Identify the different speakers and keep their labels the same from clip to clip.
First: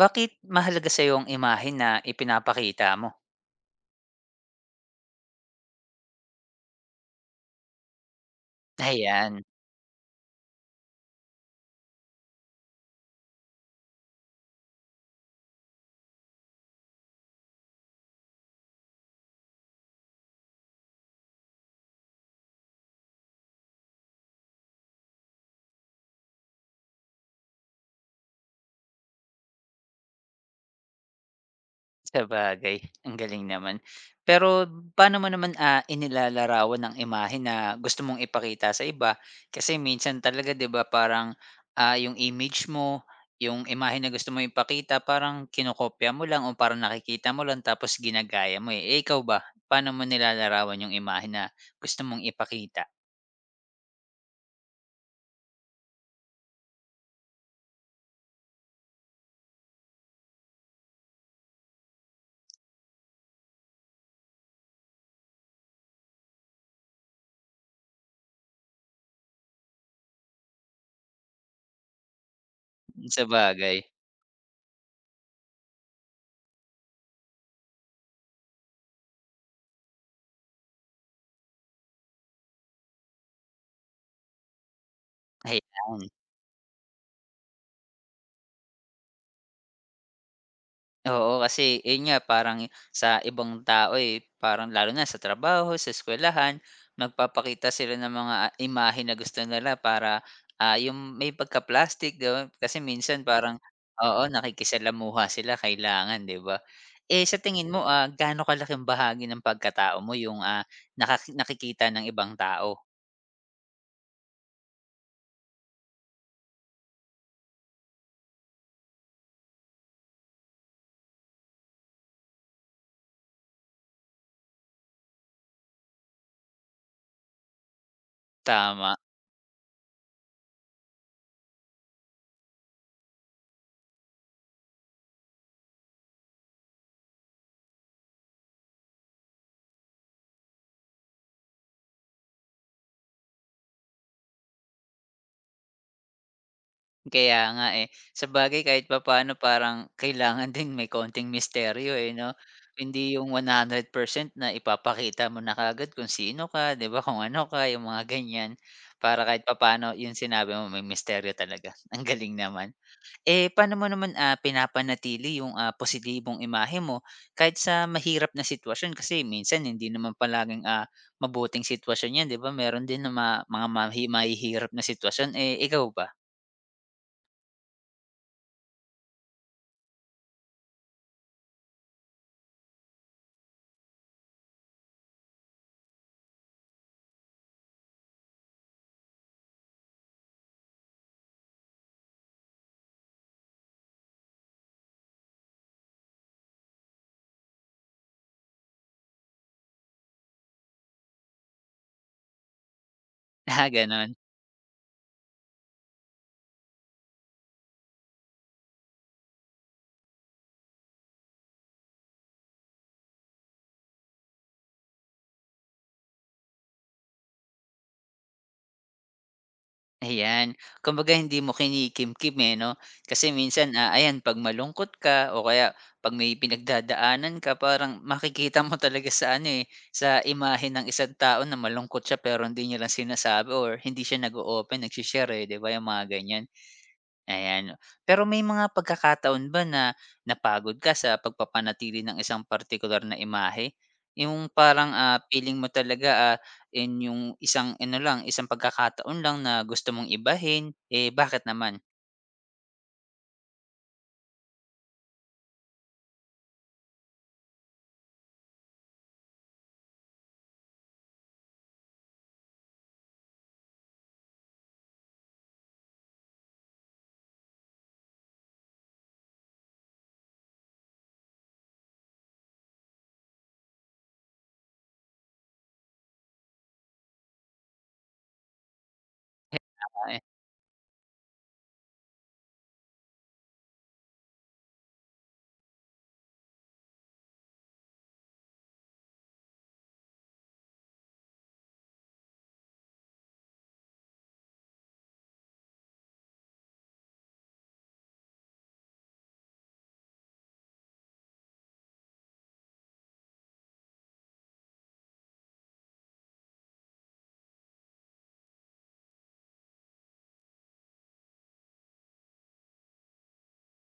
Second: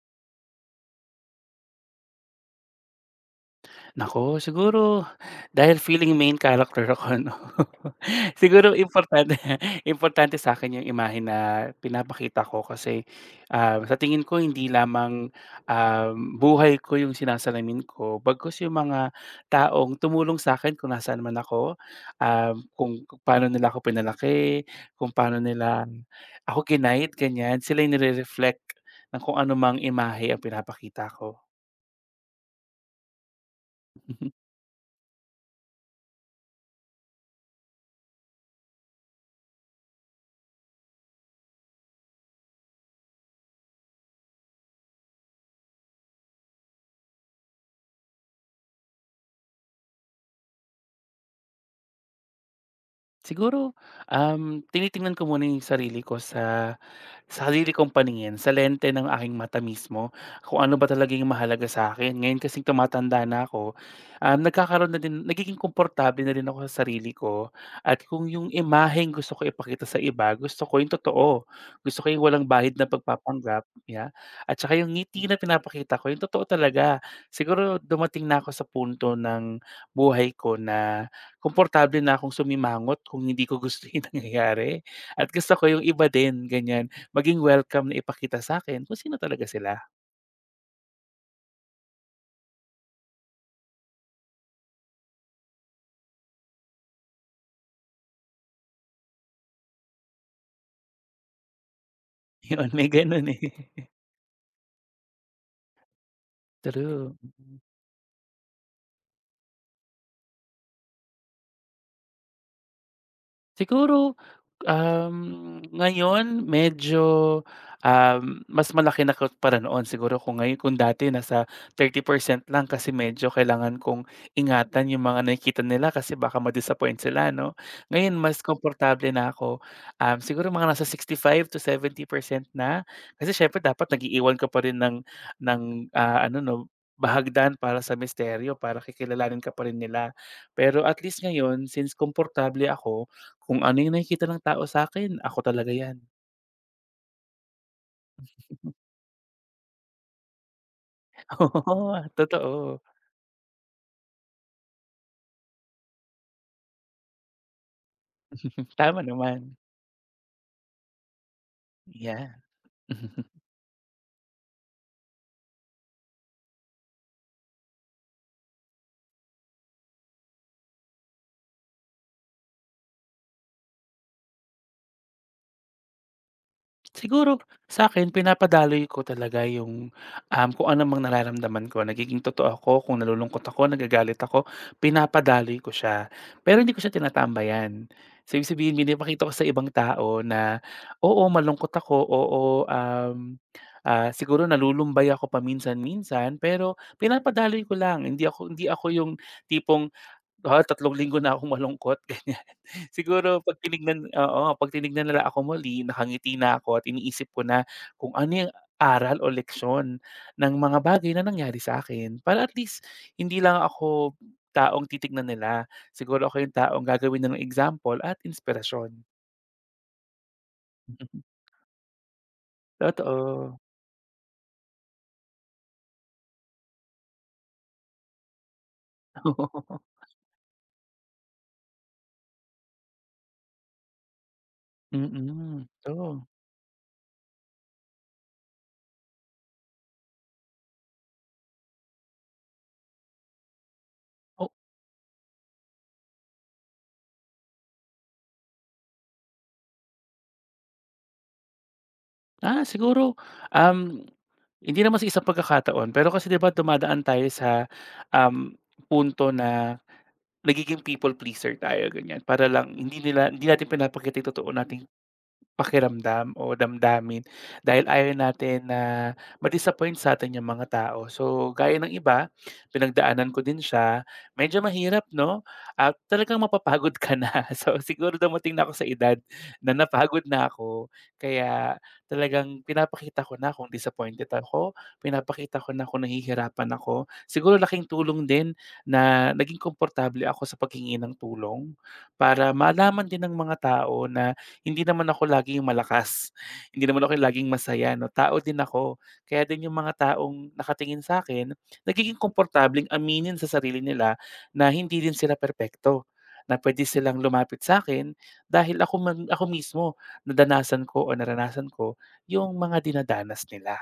Speaker 1: Bakit mahalaga sa'yo ang imahe na ipinapakita mo?
Speaker 2: Naku, siguro dahil feeling main character ako 'no. Siguro
Speaker 1: Ayan,
Speaker 2: importante importante sa akin yung imahe na pinapakita ko kasi, sa tingin ko hindi lamang, um, buhay ko yung sinasalamin ko bagkus yung mga taong tumulong sa akin kung nasaan man ako, kung paano nila ako pinalaki, kung paano nila ako giniide, ganyan. Sila yung nire-reflect ng kung ano mang imahe ang pinapakita ko.
Speaker 1: sabagay ang galing naman. Pero paano mo naman, inilalarawan ang imahe na gusto mong ipakita sa iba? Kasi minsan talaga 'di ba parang, yung image mo, yung imahe na gusto mong ipakita parang kinokopya mo lang o parang nakikita mo lang tapos ginagaya mo, eh. Eh, ikaw ba, paano mo nilalarawan yung imahe na gusto mong ipakita?
Speaker 2: Siguro, tinitingnan ko muna yung sarili ko sa sarili kong paningin, sa lente ng aking mata mismo, kung ano ba talaga yung mahalaga sa akin ngayon kasing tumatanda na ako. Nagkakaroon na din nagiging komportable na rin ako sa sarili ko, at kung yung imaheng gusto ko ipakita sa iba, gusto ko yung totoo. Gusto ko yung walang bahid na pagpapanggap,
Speaker 1: Sabagay,
Speaker 2: yeah, at saka yung ngiti na pinapakita ko, yung totoo talaga. Siguro dumating na ako sa punto ng buhay ko na komportable na akong sumimangot kung hindi ko gusto yung nangyayari, at gusto ko yung
Speaker 1: ayan.
Speaker 2: iba din, ganyan, maging welcome na ipakita sa'kin kung sino talaga sila.
Speaker 1: Oo, kasi yun nga parang sa ibang tao, eh, parang lalo na sa trabaho, sa eskuwelahan, nagpapakita sila ng mga imahe na gusto nila para, yung may pagka-plastic, 'di ba?
Speaker 2: Yun,
Speaker 1: Kasi
Speaker 2: may
Speaker 1: minsan
Speaker 2: ganun, eh.
Speaker 1: parang oo, nakikisalamuha sila kailangan, 'di ba?
Speaker 2: True.
Speaker 1: Eh, sa tingin mo, gaano kalaking bahagi ng pagkatao mo yung, nakikita ng ibang tao?
Speaker 2: Siguro, ngayon medyo, mas malaki na para noon. Siguro kung ngayon kung dati nasa 30% lang, kasi medyo kailangan kong ingatan yung mga nakikita nila kasi baka ma-disappoint sila 'no. Ngayon mas
Speaker 1: Tama.
Speaker 2: komportable na ako, siguro mga nasa 65 to 70% na. Kasi siyempre dapat nag-iiwan ka pa rin ng ng ano 'no, bahagdan para sa misteryo para kikilalanin ka pa rin nila. Pero at least ngayon since komportable ako kung ano yung nakikita ng tao sa'kin, ako talaga 'yan.
Speaker 1: Kaya nga, eh. Sabagay kahit papaano parang kailangan din may konting misteryo,
Speaker 2: Oo,
Speaker 1: eh, 'no?
Speaker 2: totoo.
Speaker 1: Hindi yung 100% na ipapakita mo na kaagad kung sino ka, 'di ba, kung ano ka, yung mga ganyan.
Speaker 2: Tama
Speaker 1: Para kahit
Speaker 2: naman.
Speaker 1: papaano yung sinabi mo may misteryo talaga. Ang
Speaker 2: Yeah.
Speaker 1: galing naman. Eh, paano mo naman, pinapanatili yung, positibong imahe mo kahit sa mahirap na sitwasyon? Kasi minsan hindi naman palaging, mabuting sitwasyon 'yan, 'di ba? Meron din na mga mahihirap na sitwasyon. Eh, ikaw ba?
Speaker 2: Siguro sa akin pinapadaloy ko talaga yung, kung ano mang nararamdaman ko. Nagiging totoo ako, kung nalulungkot ako, nagagalit ako, pinapadaloy ko siya. Pero hindi ko siya tinatambayan. So, ibig sabihin pinapakita ko sa ibang tao na, oo, malungkot ako, oo, um, siguro nalulumbay ako paminsan-minsan, pero pinapadaloy ko lang. Hindi ako yung tipong 3 linggo na akong malungkot, ganyan. Siguro 'pag
Speaker 1: Ah,
Speaker 2: tinignan
Speaker 1: gano'n.
Speaker 2: oo, 'pag tinignan nila ako muli nakangiti na ako at iniisip ko na kung ano yung aral o leksyon ng mga bagay na nangyari sa'kin. Para at least hindi lang ako taong titignan nila, siguro ako yung taong gagawin ng example at inspirasyon.
Speaker 1: Ayan. Kumbaga hindi mo kinikimkim, eh, 'no? Kasi
Speaker 2: Totoo.
Speaker 1: minsan, ayan 'pag malungkot ka o kaya 'pag may pinagdadaanan ka parang makikita mo talaga sa ano, eh, sa imahe ng isang tao na malungkot siya pero hindi niya lang sinasabi or hindi siya nag-o-open,
Speaker 2: Oo.
Speaker 1: nagshi-share, eh, 'di
Speaker 2: Mm,
Speaker 1: ba, yung mga
Speaker 2: so.
Speaker 1: ganyan. Ayan. Pero may mga pagkakataon ba na napagod ka sa pagpapanatili ng isang partikular na imahe? Yung parang, feeling mo talaga, yung isang ano lang, isang pagkakataon lang na gusto mong ibahin, eh, bakit naman?
Speaker 2: Siguro, um, hindi naman sa isang pagkakataon, pero kasi 'di ba dumadaan tayo sa, um, punto na nagiging people pleaser tayo, ganyan. Para lang hindi natin pinapakita yung totoo nating pakiramdam o damdamin dahil ayaw natin na ma-disappoint sa'tin yung mga tao. So, gaya ng iba, pinagdaanan ko din siya, medyo mahirap 'no, at talagang mapapagod ka na. So, siguro dumating na ako sa edad na
Speaker 1: Tama, eh.
Speaker 2: napagod na ako, kaya talagang pinapakita ko na kung disappointed ako, pinapakita ko na kung nahihirapan ako. Siguro laking tulong din na naging komportable ako sa paghingi ng tulong para malaman din ng mga tao na hindi naman ako laging malakas, hindi naman ako laging masaya 'no, tao din ako. Kaya din yung mga taong nakatingin sa akin nagiging komportableng aminin sa sarili nila na hindi din sila perpekto, na pwede silang lumapit sa akin dahil ako man ako mismo nadanasan ko o naranasan ko yung mga dinadanas nila.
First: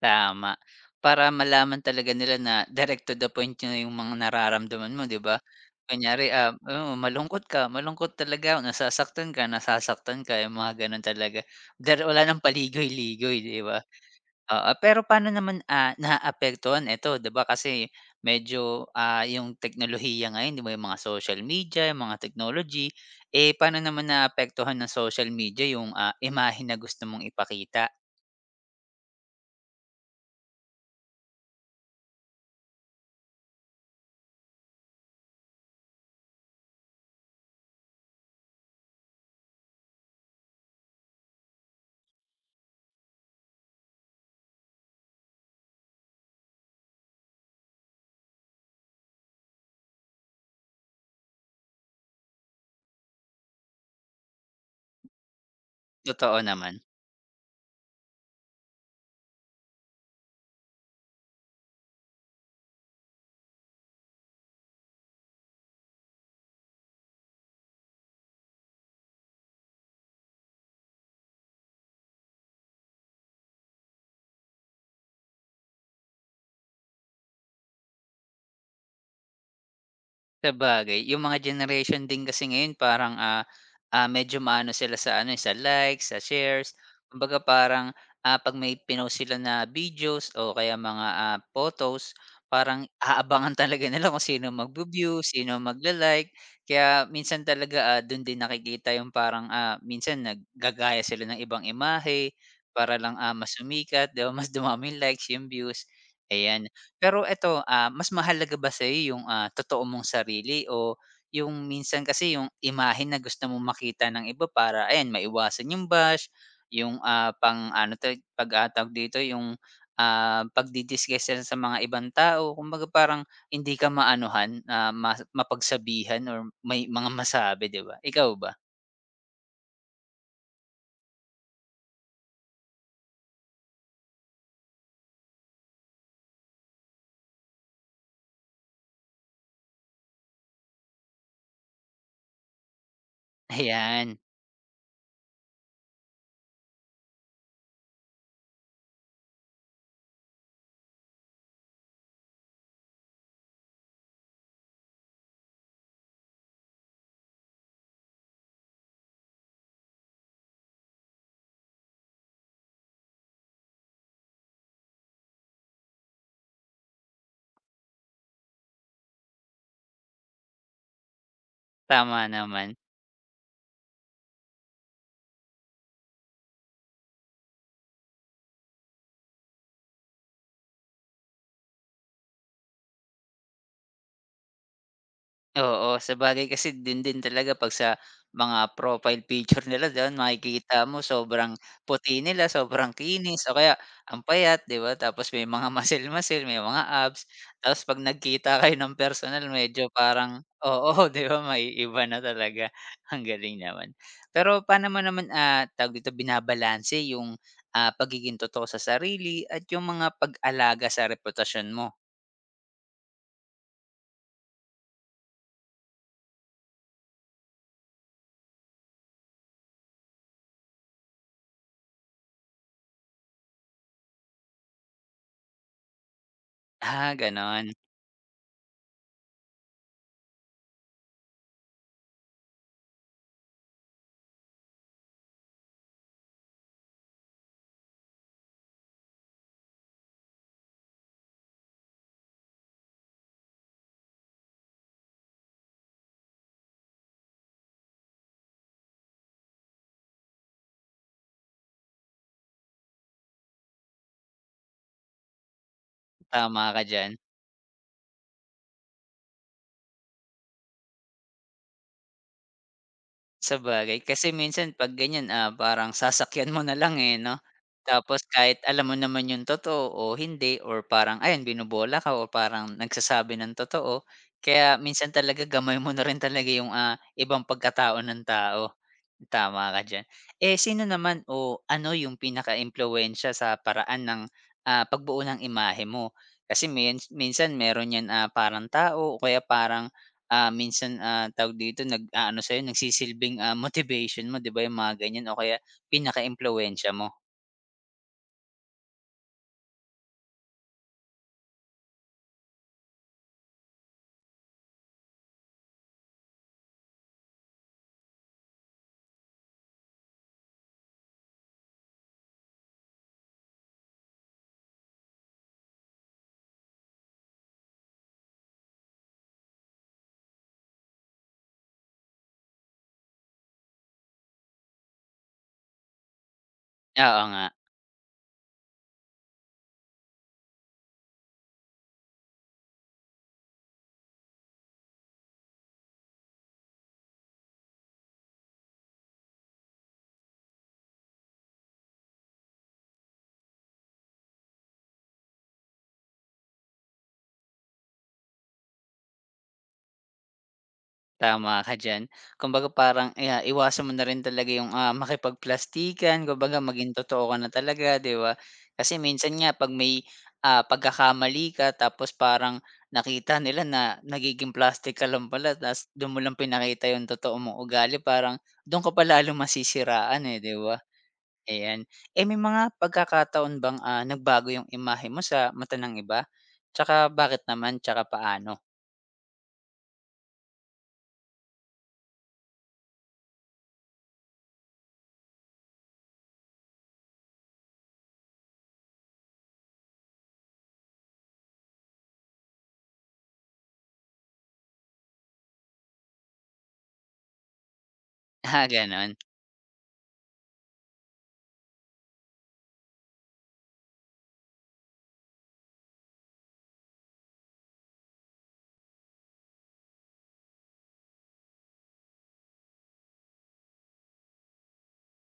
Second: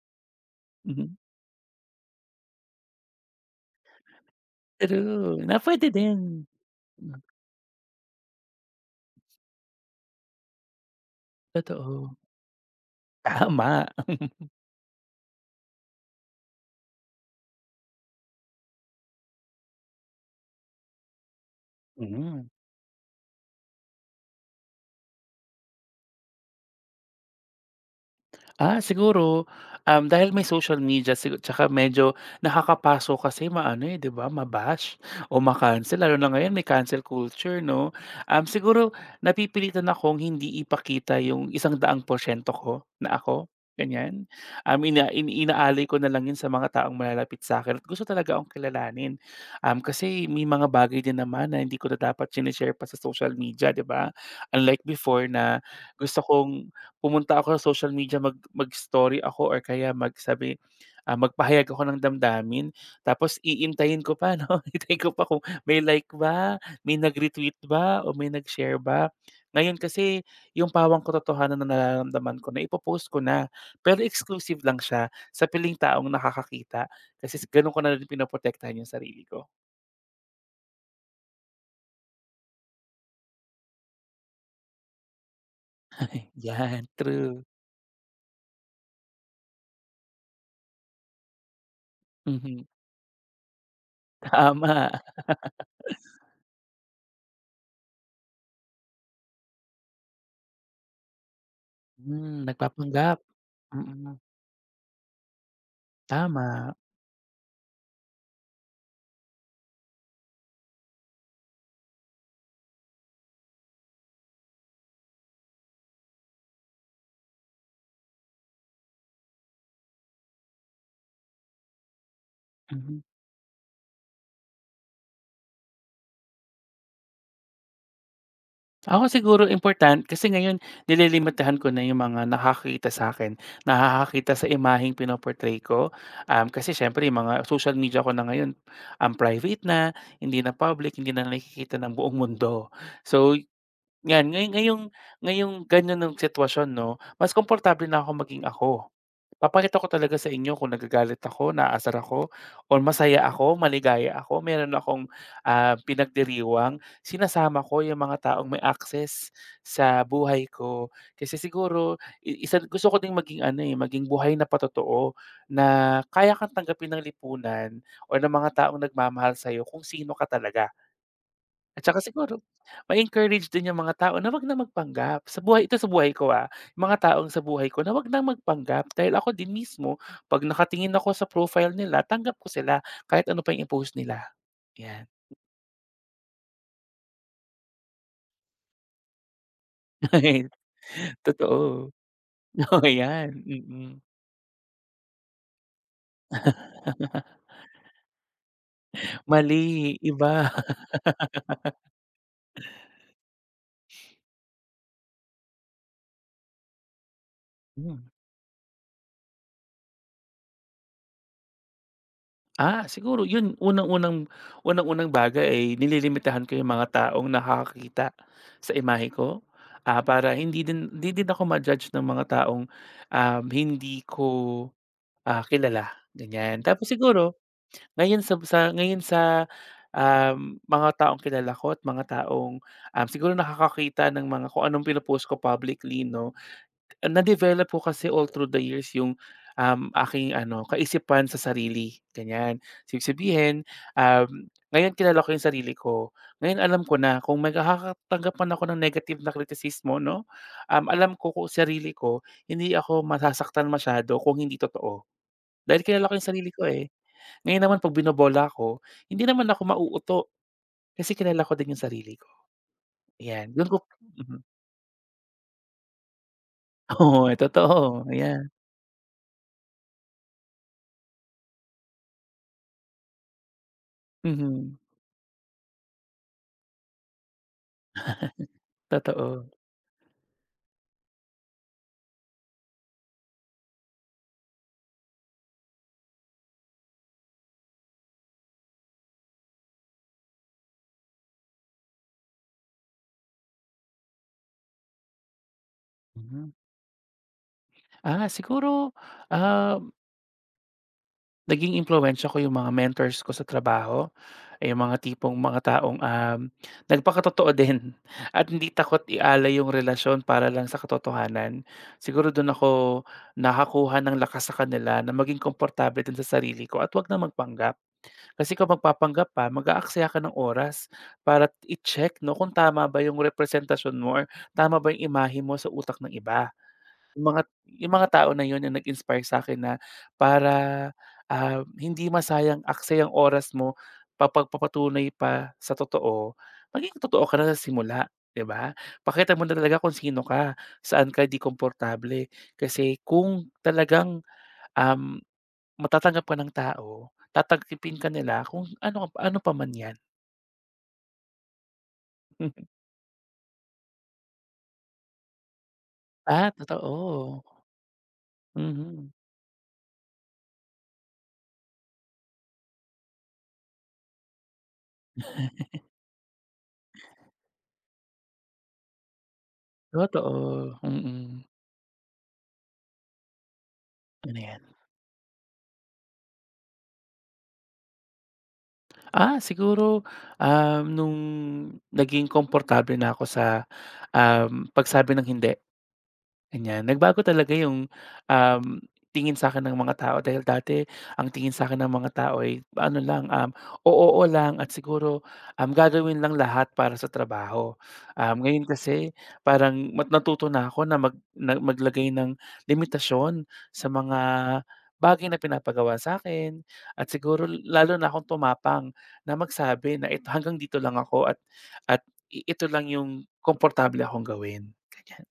Speaker 1: Tama.
Speaker 2: Mhm,
Speaker 1: Para malaman talaga nila na direct to the point na yung mga nararamdaman mo, 'di ba?
Speaker 2: true, na puwede
Speaker 1: Kunyari,
Speaker 2: din.
Speaker 1: oo, malungkot ka, malungkot talaga, nasasaktan ka, yung mga gano'n talaga.
Speaker 2: Totoo,
Speaker 1: Wala ng paligoy-ligoy, 'di ba?
Speaker 2: tama.
Speaker 1: Oo, pero paano naman, naaapektuhan eto 'di ba kasi medyo, yung teknolohiya ngayon 'di ba yung mga social media, yung mga
Speaker 2: Mhm.
Speaker 1: technology, eh, paano naman naaapektuhan ng social media yung, imahe na gusto mong ipakita?
Speaker 2: Siguro, dahil may social media tsaka medyo nakakapaso kasi maano, eh, 'di ba, mabash o lalo na ngayon may cancel culture 'no. Siguro napipilitan akong hindi ipakita yung 100% ko na ako, ganyan. Inaalay ko na lang yun sa mga taong malalapit sa'kin at gusto talaga akong kilalanin. Kasi may mga bagay din naman na hindi ko na dapat shine-share pa sa social media, 'di ba? Unlike before na gusto
Speaker 1: Totoo
Speaker 2: kong
Speaker 1: naman.
Speaker 2: pumunta ako sa social media, mag-story ako, or kaya magsabi, magpahayag ako ng damdamin, tapos iintayin ko pa 'no, hintayin ko pa kung may like ba, may nag-retweet ba, o may nag-share ba. Ngayon kasi yung pawang katotohanan na nararamdaman ko na ipopost ko na, pero exclusive lang siya sa piling taong nakakakita kasi s gano'n ko na rin pinoprotektahan yung sarili ko.
Speaker 1: Sabagay, yung mga generation din kasi ngayon parang, medyo maano sila sa ano, eh, sa likes, sa shares.
Speaker 2: Yan,
Speaker 1: Kumbaga
Speaker 2: true.
Speaker 1: parang, 'pag may pinost sila na videos o kaya mga, photos,
Speaker 2: Mhm,
Speaker 1: parang aabangan talaga nila kung sino
Speaker 2: tama.
Speaker 1: magvi-view, sino magla-like. Kaya minsan talaga, dun din nakikita yung parang, minsan naggagaya sila ng ibang imahe
Speaker 2: Hmm,
Speaker 1: para lang,
Speaker 2: nagpapanggap.
Speaker 1: mas sumikat,
Speaker 2: Mm,
Speaker 1: 'di ba, mas dumaming likes, yung views, ayan.
Speaker 2: tama.
Speaker 1: Pero eto, mas mahalaga ba sa'yo yung, totoo mong sarili o yung minsan kasi yung imahe na gusto mong makita ng iba para ayan maiwasan yung bash, yung, pang ano 'to, pag, dito, yung, nila sa mga ibang tao. Kumbaga
Speaker 2: Mhm.
Speaker 1: parang hindi ka maanuhan, mapagsabihan or may mga masabi, 'di ba? Ikaw ba?
Speaker 2: Ako siguro important kasi ngayon nililimitahan ko na yung mga nakakita sa akin, nakakakita sa imaheng pino-portray ko. Kasi siyempre yung mga social media ko na ngayon, private na, hindi na public, hindi na nakikita ng buong mundo. So,
Speaker 1: Ayan,
Speaker 2: 'yan ngayong gano'n ang sitwasyon 'no, mas komportable na ako maging ako. Papakita ko talaga sa inyo kung nagagalit ako, naaasar ako, o masaya ako, maligaya ako. Meron akong, pinagdiriwang, sinasama ko yung mga taong may access sa buhay ko. Kasi siguro isa, gusto ko ding maging ano, eh, maging buhay na patotoo na kaya kang tanggapin ng lipunan o ng mga taong nagmamahal sa'yo kung sino ka talaga. At saka
Speaker 1: tama
Speaker 2: siguro
Speaker 1: naman.
Speaker 2: ma-encourage din yung mga tao na wag na magpanggap. Sa buhay ko, yung mga taong sa buhay ko na wag nang magpanggap dahil ako din mismo 'pag nakatingin ako sa profile nila tanggap ko sila kahit ano pa yung i-post nila, 'yan.
Speaker 1: Oo, sabagay kasi dun din talaga 'pag sa mga profile picture nila do'n makikita mo sobrang
Speaker 2: Totoo,
Speaker 1: puti nila,
Speaker 2: oo
Speaker 1: sobrang
Speaker 2: 'yan,
Speaker 1: kinis o kaya
Speaker 2: mm.
Speaker 1: ang payat, 'di ba? Tapos may mga muscle-muscle, may mga abs. Tapos 'pag nagkita kayo ng personal medyo
Speaker 2: Mali,
Speaker 1: parang
Speaker 2: iba.
Speaker 1: oo, 'di ba, maiiba na talaga. Ang galing naman. Pero paano mo naman, tawag dito, binabalanse yung,
Speaker 2: Hmm.
Speaker 1: pagiging totoo sa sarili at yung mga pag-alaga sa reputasyon mo?
Speaker 2: Siguro yun unang-unang bagay ay nililimitahan ko yung mga taong nakakakita sa imahe ko, para hindi din ako ma-judge ng mga taong, hindi ko, kilala, ganyan. Tapos
Speaker 1: Ah,
Speaker 2: siguro
Speaker 1: gano'n.
Speaker 2: ngayon sa ngayon sa, mga taong kilala ko at mga taong, siguro nakakakita ng mga kung anong pino-post ko publicly 'no, na-develop ko kasi all through the years yung, aking ano, kaisipan sa sarili, ganyan. So, ibig sabihin, um, ngayon kilala ko yung sarili ko. Ngayon alam ko na kung makakatanggap man ako ng negative na kritisismo 'no, alam ko kung sarili ko, hindi ako masasaktan masyado kung hindi totoo. Dahil kilala ko yung sarili ko,
Speaker 1: Tama ka
Speaker 2: eh.
Speaker 1: diyan.
Speaker 2: Ngayon naman 'pag binobola ko, hindi naman ako mauuto kasi kilala ko din yung sarili ko, ayan. Do'n ko.
Speaker 1: Sabagay, kasi
Speaker 2: Mhm.
Speaker 1: minsan 'pag ganyan, parang sasakyan mo na lang, eh,
Speaker 2: Oo,
Speaker 1: 'no?
Speaker 2: eh, totoo,
Speaker 1: Tapos
Speaker 2: ayan.
Speaker 1: kahit alam mo naman yung totoo o hindi or parang ayan binobola ka o parang nagsasabi ng totoo, kaya
Speaker 2: Mhm,
Speaker 1: minsan talaga gamay mo na rin talaga yung, ibang pagkatao ng tao.
Speaker 2: totoo.
Speaker 1: Tama ka diyan. Eh, sino naman o ano yung pinakaimpluwensiya sa paraan ng, pagbuo ng imahe mo? Kasi minsan meron 'yan, parang tao o kaya parang minsan, tawag dito, nag-aano sa'yo, nagsisilbing, motivation mo, 'di ba, yung mga ganyan o kaya
Speaker 2: Mhm.
Speaker 1: pinaka-impluwensiya mo.
Speaker 2: Ah, siguro, ah, Naging impluwensiya ko yung mga mentors ko sa trabaho, ay yung mga tipong mga taong, nagpakatotoo din at hindi takot ialay yung relasyon para lang sa katotohanan. Siguro dun ako nakakuha ng lakas sa kanila na maging komportable din sa sarili ko at wag na magpanggap. Kasi kung magpapanggap pa, mag-aaksaya ka ng oras para i-check 'no, kung tama ba yung representasyon mo or tama ba yung imahe mo sa utak ng iba.
Speaker 1: Oo
Speaker 2: Yung mga
Speaker 1: nga,
Speaker 2: yung mga tao na yun ang nag-inspire sa'kin na, para, hindi masayang aksayang oras mo pa pa sa totoo, maging totoo ka na sa simula, 'di ba? Pakita mo na talaga kung sino ka, saan ka 'di komportable. Kasi kung talagang, um, matatanggap ka ng tao, tatanggapin ka nila kung ano ano pa man 'yan.
Speaker 1: tama ka diyan. Kumbaga parang, iwasan mo na rin talaga yung, makipagplastikan,
Speaker 2: Ah,
Speaker 1: kumbaga maging totoo ka na
Speaker 2: totoo.
Speaker 1: talaga, 'di ba? Kasi
Speaker 2: Mhm.
Speaker 1: minsan nga 'pag may, pagkakamali ka tapos parang nakita nila na nagiging plastic ka lang pala ta's do'n mo lang pinakita yung totoo mong ugali, parang do'n ka pa lalo masisiraan, eh, 'di
Speaker 2: Totoo,
Speaker 1: ba?
Speaker 2: mm.
Speaker 1: Ayan. Eh, may mga pagkakataon bang,
Speaker 2: Ano
Speaker 1: nagbago yung
Speaker 2: 'yan?
Speaker 1: imahe mo sa mata ng iba? Tsaka bakit naman, tsaka paano?
Speaker 2: Siguro, nung naging komportable na ako sa, pagsabi ng hindi. Ganyan, nagbago talaga yung, um, tingin sa akin ng mga tao dahil dati ang tingin sa akin ng mga tao ay ano lang, o-oo lang, at siguro, gagawin lang lahat para sa trabaho.
Speaker 1: Ah,
Speaker 2: Ngayon
Speaker 1: gano'n.
Speaker 2: kasi parang natuto na ako na maglagay ng limitasyon sa mga bagay na pinapagawa sa'kin, at siguro lalo na akong tumapang na magsabi na, "Ito hanggang dito lang ako, at ito lang yung komportable akong gawin." Ganyan.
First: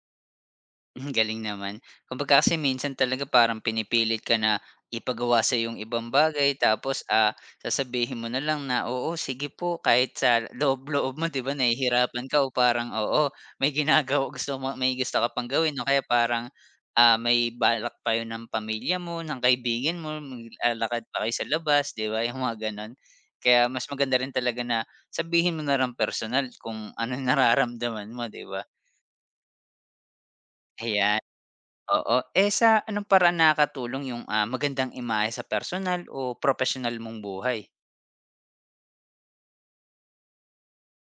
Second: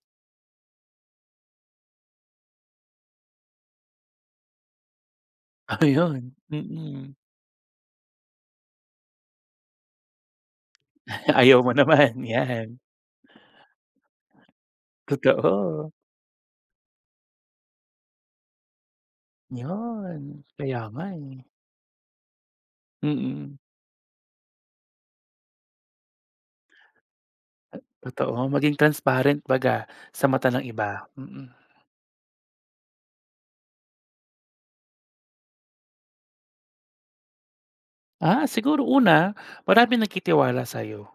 Speaker 1: Hmm, galing naman. Kumbaga kasi minsan talaga parang pinipilit ka na ipagawa sa yung ibang
Speaker 2: Ayun,
Speaker 1: bagay tapos,
Speaker 2: mm.
Speaker 1: sasabihin mo na lang na, "Oo, sige po." Kahit sa loob-loob mo 'di ba
Speaker 2: Ayaw mo naman,
Speaker 1: nahihirapan ka o
Speaker 2: 'yan.
Speaker 1: parang, oo, may gusto ka pang gawin o
Speaker 2: Totoo,
Speaker 1: kaya parang, may balak pa kayo ng pamilya mo, ng kaibigan mo,
Speaker 2: yon. Kaya
Speaker 1: maglalakad
Speaker 2: nga,
Speaker 1: pa kayo
Speaker 2: eh.
Speaker 1: sa labas 'di ba, yung mga gano'n.
Speaker 2: Mm,
Speaker 1: Kaya mas maganda rin talaga na sabihin mo na lang personal kung ano nararamdaman mo 'di
Speaker 2: totoo.
Speaker 1: ba?
Speaker 2: Maging transparent baga sa mata ng iba,
Speaker 1: Ayan.
Speaker 2: mm.
Speaker 1: Oo. Eh, sa anong paraan nakakatulong yung, magandang imahe sa personal o professional mong buhay?
Speaker 2: Ah, siguro una, maraming nagtitiwala sa'yo.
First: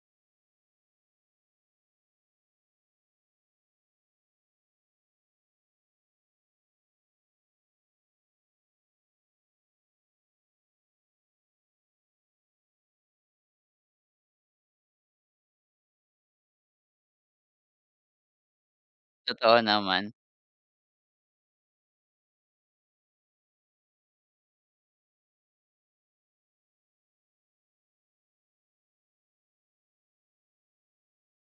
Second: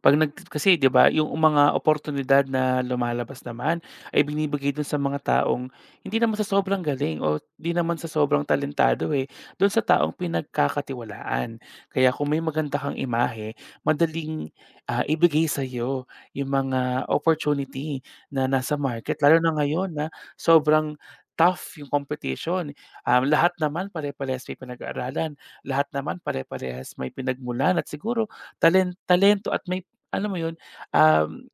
Speaker 2: 'Pag kasi 'di ba yung mga oportunidad na lumalabas naman ay binibigay dun sa mga taong hindi naman sa sobrang galing o hindi naman sa sobrang talentado, eh, dun sa taong pinagkakatiwalaan. Kaya kung may maganda kang imahe, madaling, ibigay sa'yo yung mga opportunity na nasa market lalo na
Speaker 1: Totoo
Speaker 2: ngayon na
Speaker 1: naman.
Speaker 2: sobrang tough yung competition. Lahat naman pare-parehas may pinag-aralan, lahat naman pare-parehas may pinagmulan at siguro talento at may alam mo yun, um,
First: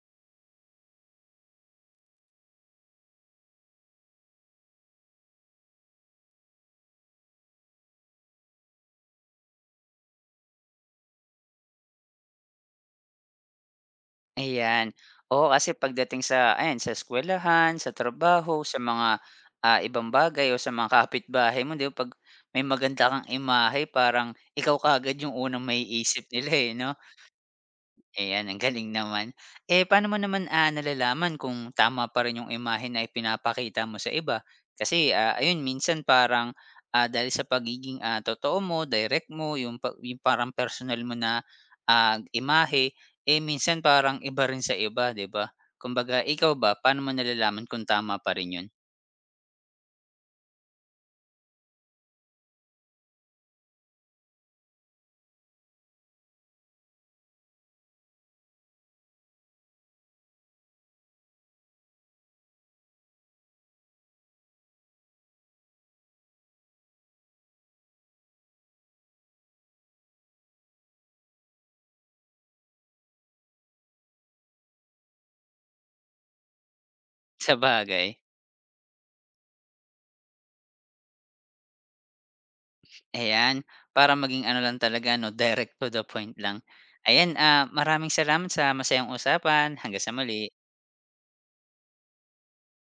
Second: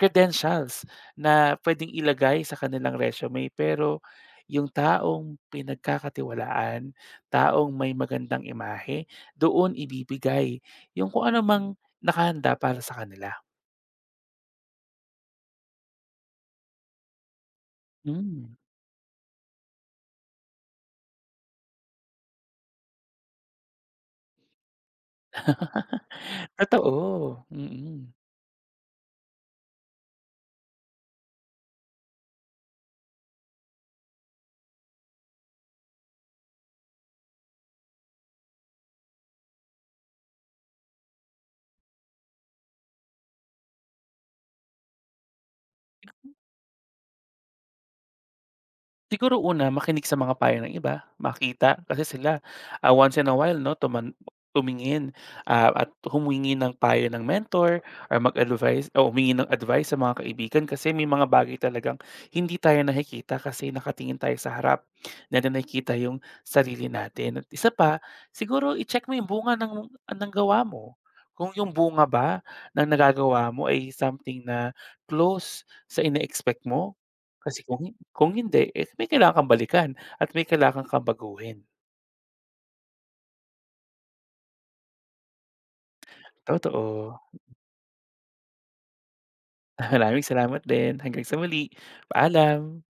Speaker 2: credentials na puwedeng ilagay sa kanilang resume, pero yung taong pinagkakatiwalaan, taong may magandang imahe, doon ibibigay yung kung ano mang nakahanda para sa kanila.
Speaker 1: Ayan. Oo, kasi pagdating sa ayan, sa eskwelahan sa
Speaker 2: Hmm.
Speaker 1: trabaho, sa mga, ibang bagay o sa mga kapitbahay mo, 'di ba, 'pag may maganda kang imahe parang ikaw kaagad yung unang may isip nila, eh, 'no?
Speaker 2: Totoo, mm.
Speaker 1: Ayan, ang galing naman. Eh, paano mo naman, nalalaman kung tama pa rin yung imahe na ipinapakita mo sa iba? Kasi, ayun minsan parang, dahil sa pagiging, totoo mo, direct mo, yung parang personal mo na, imahe, eh, minsan parang iba rin sa iba, 'di ba? Kumbaga, ikaw ba, paano mo nalalaman kung tama pa rin yun?
Speaker 2: Siguro una, makinig sa mga payo ng iba, makita kasi sila, once in a while 'no, tumingin, at humingi ng payo ng mentor or mag-advice o humingi ng advice sa mga kaibigan kasi may mga bagay talagang hindi tayo nakikita kasi nakatingin tayo sa harap. Na natin nakikita yung sarili natin. At isa pa, siguro i-check mo yung bunga ng gawa mo. Kung yung bunga ba ng nagagawa mo ay something na close sa ine-expect mo? Kasi kung hin
Speaker 1: Sabagay,
Speaker 2: kung hindi, eh, may kailangan kang balikan at may kailangan kang baguhin.
Speaker 1: ayan, para maging ano lang talaga 'no, direct to the point lang.
Speaker 2: Totoo.
Speaker 1: Ayan, maraming salamat sa masayang usapan. Hanggang sa
Speaker 2: Maraming
Speaker 1: muli.
Speaker 2: salamat din. Hanggang sa muli. Paalam.